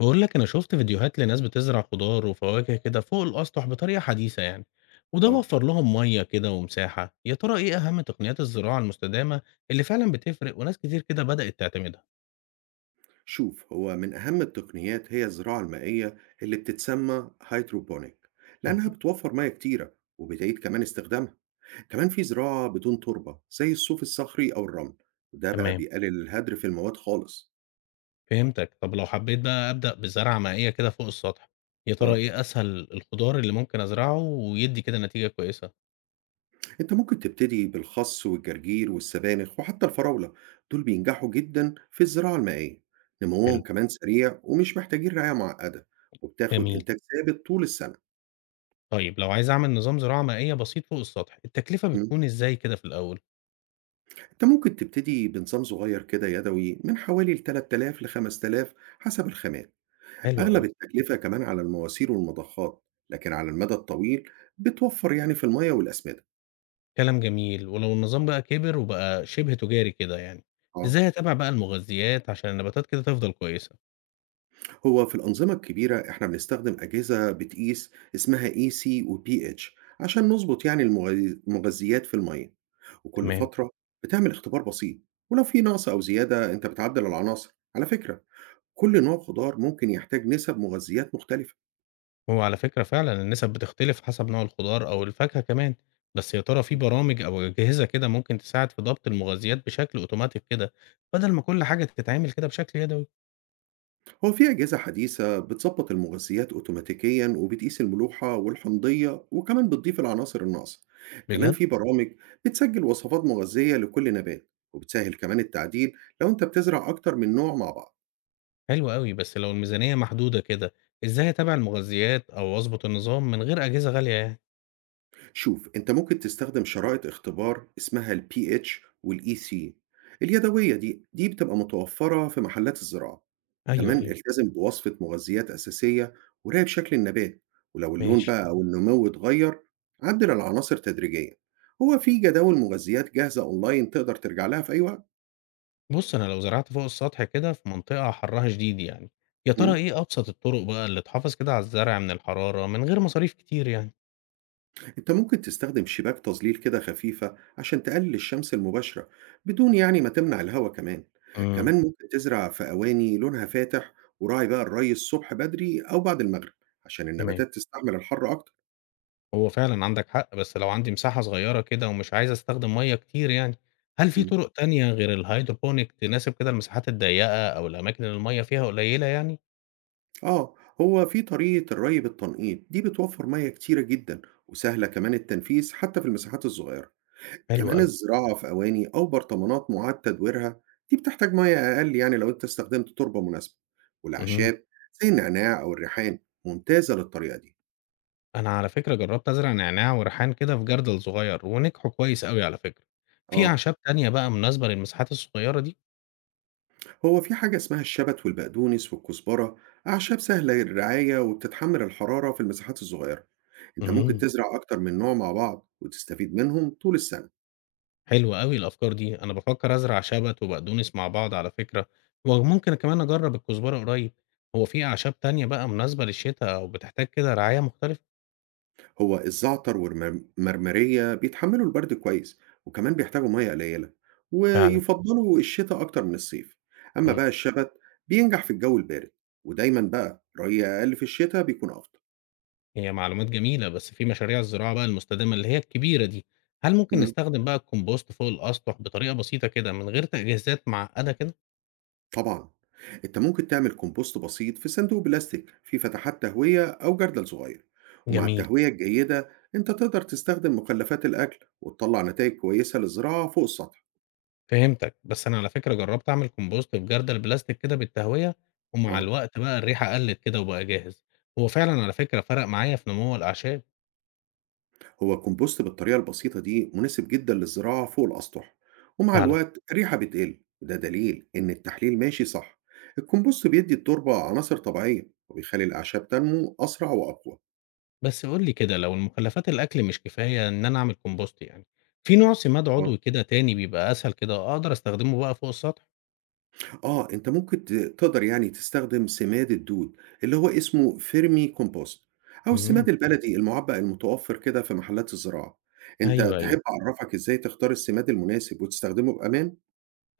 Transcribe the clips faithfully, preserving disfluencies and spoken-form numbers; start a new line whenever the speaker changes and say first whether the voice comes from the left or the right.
left: بقول لك أنا شُفت فيديوهات لناس بتزرع خضار وفواكه كده فوق الأسطح بطريقة حديثة يعني، وده
right: آه،
left: وفّر لهم مَيّة كده ومساحة، يا ترى إيه أهم تقنيات الزراعة المستدامة اللي فعلًا بتفرق وناس كتير كده بدأت تعتمدها؟
right: شوف، هو من أهم التقنيات هي الزراعة المائية اللي بتتسمى هيدروبونيك، لأنها
left: اهم،
right: بتوفر مياه كتيرة وبتعيد كمان استخدامها. كمان في زراعة بدون تربة زي الصوف الصخري أو الرمل، وده بقى
left: تمام،
right: بيقلل الهدر في المواد خالص.
left: فهمتك، طب لو حبيت بقى أبدأ بزرعة مائية كده فوق السطح، يا ترى
right: آه،
left: إيه أسهل الخضار اللي ممكن أزرعه ويدّي كده نتيجة كويسة؟
right: أنت ممكن تبتدي بالخس والجرجير والسبانخ وحتى الفراولة، دول بينجحوا جدا في الزراعة المائية. نموهم
left: حلو،
right: كمان سريع ومش محتاجين رعاية معقدة، وبتاخد
left: جميل،
right: إنتاج ثابت طول السنة.
left: طيب لو عايز أعمل نظام زراعة مائية بسيط فوق السطح، التكلفة بتكون إزاي كده في الأول؟
right: أنت ممكن تبتدي بنظام صغير كده يدوي من حوالي ثلاثة آلاف ل خمس آلاف حسب الخامات.
left: حلو
right: أغلب
left: أوي.
right: التكلفة كمان على المواسير والمضخات، لكن على المدى الطويل بتوفر يعني في المية والأسمدة.
left: كلام جميل، ولو النظام بقى كبر وبقى شبه تجاري كده يعني،
right: آه،
left: إزاي أتابع بقى المغذيات عشان النباتات كده تفضل كويسة؟
right: هو في الأنظمة الكبيرة إحنا بنستخدم أجهزة بتقيس اسمها E C و P H عشان نظبط يعني المغذي- المغذيات في المية، وكل
left: تمام،
right: فترة بتعمل اختبار بسيط، ولو في نقص أو زيادة أنت بتعدل العناصر. على فكرة كل نوع خضار ممكن يحتاج نسب مغذيات مختلفة.
left: هو على فكرة فعلًا النسب بتختلف حسب نوع الخضار أو الفاكهة كمان، بس يا ترى في برامج أو أجهزة كده ممكن تساعد في ضبط المغذيات بشكل أوتوماتيك كده، بدل ما كل حاجة تتعمل كده بشكل يدوي؟
right: هو في أجهزة حديثة بتظبط المغذيات أوتوماتيكيا وبتقيس الملوحة والحمضية وكمان بتضيف العناصر الناقصة. كمان
left: بجد؟
right: في برامج بتسجل وصفات مغذية لكل نبات وبتسهل كمان التعديل لو أنت بتزرع أكتر من نوع مع بعض.
left: حلو أوي، بس لو الميزانية محدودة كده، إزاي أتابع المغذيات أو أضبط النظام من غير أجهزة غالية يعني؟
right: شوف، انت ممكن تستخدم شرائط اختبار اسمها ال pH وال E C اليدوية دي دي بتبقى متوفرة في محلات الزراعة.
left: أيوه،
right: كمان تمام
left: أيوه،
right: التزم بوصفة مغذيات أساسية وراقب شكل النبات، ولو اللون
left: ماشي.
right: بقى مم. أو النمو اتغير، عدل العناصر تدريجيا. هو في جداول مغذيات جاهزة أونلاين تقدر ترجع لها في أي وقت.
left: بُص، أنا لو زرعت فوق السطح كده في منطقة حرها شديد يعني، يا ترى
right: مم.
left: إيه أبسط الطرق بقى اللي تحافظ كده على الزرع من الحرارة من غير مصاريف كتير يعني؟
right: انت ممكن تستخدم شباك تظليل كده خفيفة عشان تقلل الشمس المباشرة بدون يعني ما تمنع الهواء كمان.
left: إمم،
right: كمان ممكن تزرع في أواني لونها فاتح، وراعي بقى الري الصبح بدري أو بعد المغرب عشان
left: تمام،
right: النباتات تستحمل الحر أكتر.
left: هو فعلًا عندك حق، بس لو عندي مساحة صغيرة كده ومش عايز أستخدم مَيّة كتير يعني، هل في
right: مم.
left: طرق تانية غير الهيدروبونيك تناسب كده المساحات الضيقة أو الأماكن اللي المَيّة فيها قليلة يعني؟
right: آه، هو في طريقة الري بالتنقيط دي بتوفر مياه كتيرة جدا وسهلة كمان التنفيذ حتى في المساحات الصغيرة.
left: حلو
right: كمان
left: أوي،
right: الزراعة في أواني أو برطمانات معاد تدويرها دي بتحتاج مية أقل يعني لو أنت استخدمت تربة مناسبة.
left: اهم،
right: والأعشاب زي النعناع أو الريحان ممتازة للطريقة دي.
left: أنا على فكرة جربت أزرع نعناع وريحان كده في جردل صغير ونجحوا كويس أوي على فكرة، في
right: آه،
left: أعشاب تانية بقى مناسبة للمساحات الصغيرة دي؟
right: هو في حاجة اسمها الشبت والبقدونس والكزبرة، أعشاب سهلة الرعاية وبتتحمل الحرارة في المساحات الصغيرة. أنت ممكن
left: اهم.
right: تزرع أكتر من نوع مع بعض وتستفيد منهم طول السنة.
left: حلو أوي الأفكار دي، أنا بافكر أزرع شبت وبقدونس مع بعض على فكرة، وممكن كمان أجرب الكزبرة قريب، هو في أعشاب تانية بقى مناسبة للشتا أو بتحتاج كده رعاية مختلفة؟
right: هو الزعتر والمرمرية بيتحملوا البرد كويس، وكمان بيحتاجوا مية قليلة
left: فعلا.
right: ويفضلوا الشتاء أكتر من الصيف. أما
left: مم.
right: بقى الشبت بينجح في الجو البارد، ودايما بقى ري أقل في الشتاء بيكون أفضل.
left: هي معلومات جميلة، بس في مشاريع الزراعة بقى المستدامة اللي هي الكبيرة دي، هل ممكن
right: مم،
left: نستخدم بقى الكمبوست فوق الأسطح بطريقة بسيطة كده من غير تجهيزات معقدة كده؟
right: طبعا أنت ممكن تعمل كومبوست بسيط في صندوق بلاستيك فيه فتحات تهوية أو جردل صغير. ومع
left: جميل.
right: التهوية الجيدة أنت تقدر تستخدم مخلفات الأكل وتطلع نتائج كويسة للزراعة فوق السطح.
left: فهمتك، بس أنا على فكرة جربت أعمل كومبوست في جردل بلاستيك كده بالتهوية، ومع
right: آه،
left: الوقت بقى الريحة قلت كده وبقى جاهز، هو فعلا على فكرة فرق معايا في نمو الأعشاب.
right: هو الكومبوست بالطريقة البسيطة دي مناسب جدا للزراعة فوق الأسطح، ومع
left: فعلًا.
right: الوقت الريحة بتقل وده دليل إن التحليل ماشي صح. الكومبوست بيدي التربة عناصر طبيعية وبيخلي الأعشاب تنمو أسرع وأقوى.
left: بس قُل لي كده لو المخلّفات الأكل مش كفاية إن أنا أعمل كومبوست يعني، في نوع سماد
right: آه،
left: عضوي كده تاني بيبقى أسهل كده أقدر أستخدمه بقى فوق السطح؟
right: آه، أنت ممكن ت- تقدر يعني تستخدم سماد الدود اللي هو اسمه فيرمي كومبوست، أو السماد
left: إمم.
right: البلدي المعبأ المتوفر كده في محلات الزراعة. أنت
left: أيوه، أيوه.
right: تحب أعرفك إزاي تختار السماد المناسب وتستخدمه بأمان؟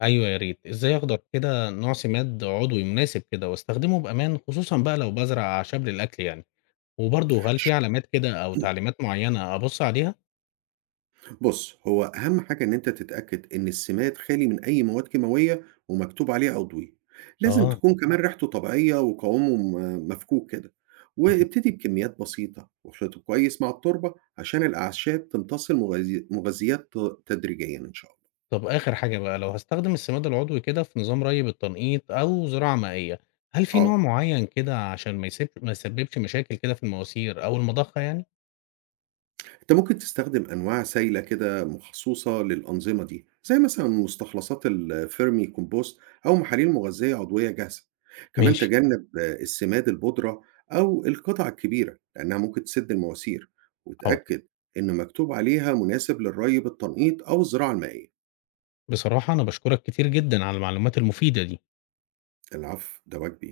left: أيوه يا ريت. إزاي أقدر كده نوع سماد عضوي مناسب كده وأستخدمه بأمان خصوصًا بقى لو بازرع أعشاب للأكل يعني؟ وبرضه هل في علامات كده أو تعليمات معيّنة أبُص عليها؟
right: بُص، هو أهم حاجة إن أنت تتأكد إن السماد خالي من أي مواد كيماوية ومكتوب عليه عضوي. لازم
left: آه.
right: تكون كمان آه. ريحته طبيعية وقوامه م مفكوك كده، وابتدي بكميات بسيطة واخلطه كويس مع التربة عشان الأعشاب تمتص المغذي مغذيات ت تدريجيًا إن شاء الله.
left: طب آخر حاجة بقى، لو هاستخدم السماد العضوي كده في نظام ري بالتنقيط أو زراعة مائية، هل في نوع
right: آه.
left: معين كده عشان ما يسب ما يسببش مشاكل كده في المواسير أو المضخة يعني؟
right: أنت ممكن تستخدم أنواع سايلة كده مخصوصة للأنظمة دي زي مثلا مستخلصات الفيرمي كومبوست، أو محاليل مغذية عضوية جاهزة. كمان
left: ماشي.
right: تجنب آه، السماد البودرة أو القطع الكبيرة لأنها ممكن تسد المواسير،
left: حاضر.
right: وتأكد إن مكتوب عليها مناسب للري بالتنقيط أو الزراعة المائية.
left: بصراحة أنا بشكرك كتير جدا على المعلومات المفيدة دي.
right: العفو، ده واجبي.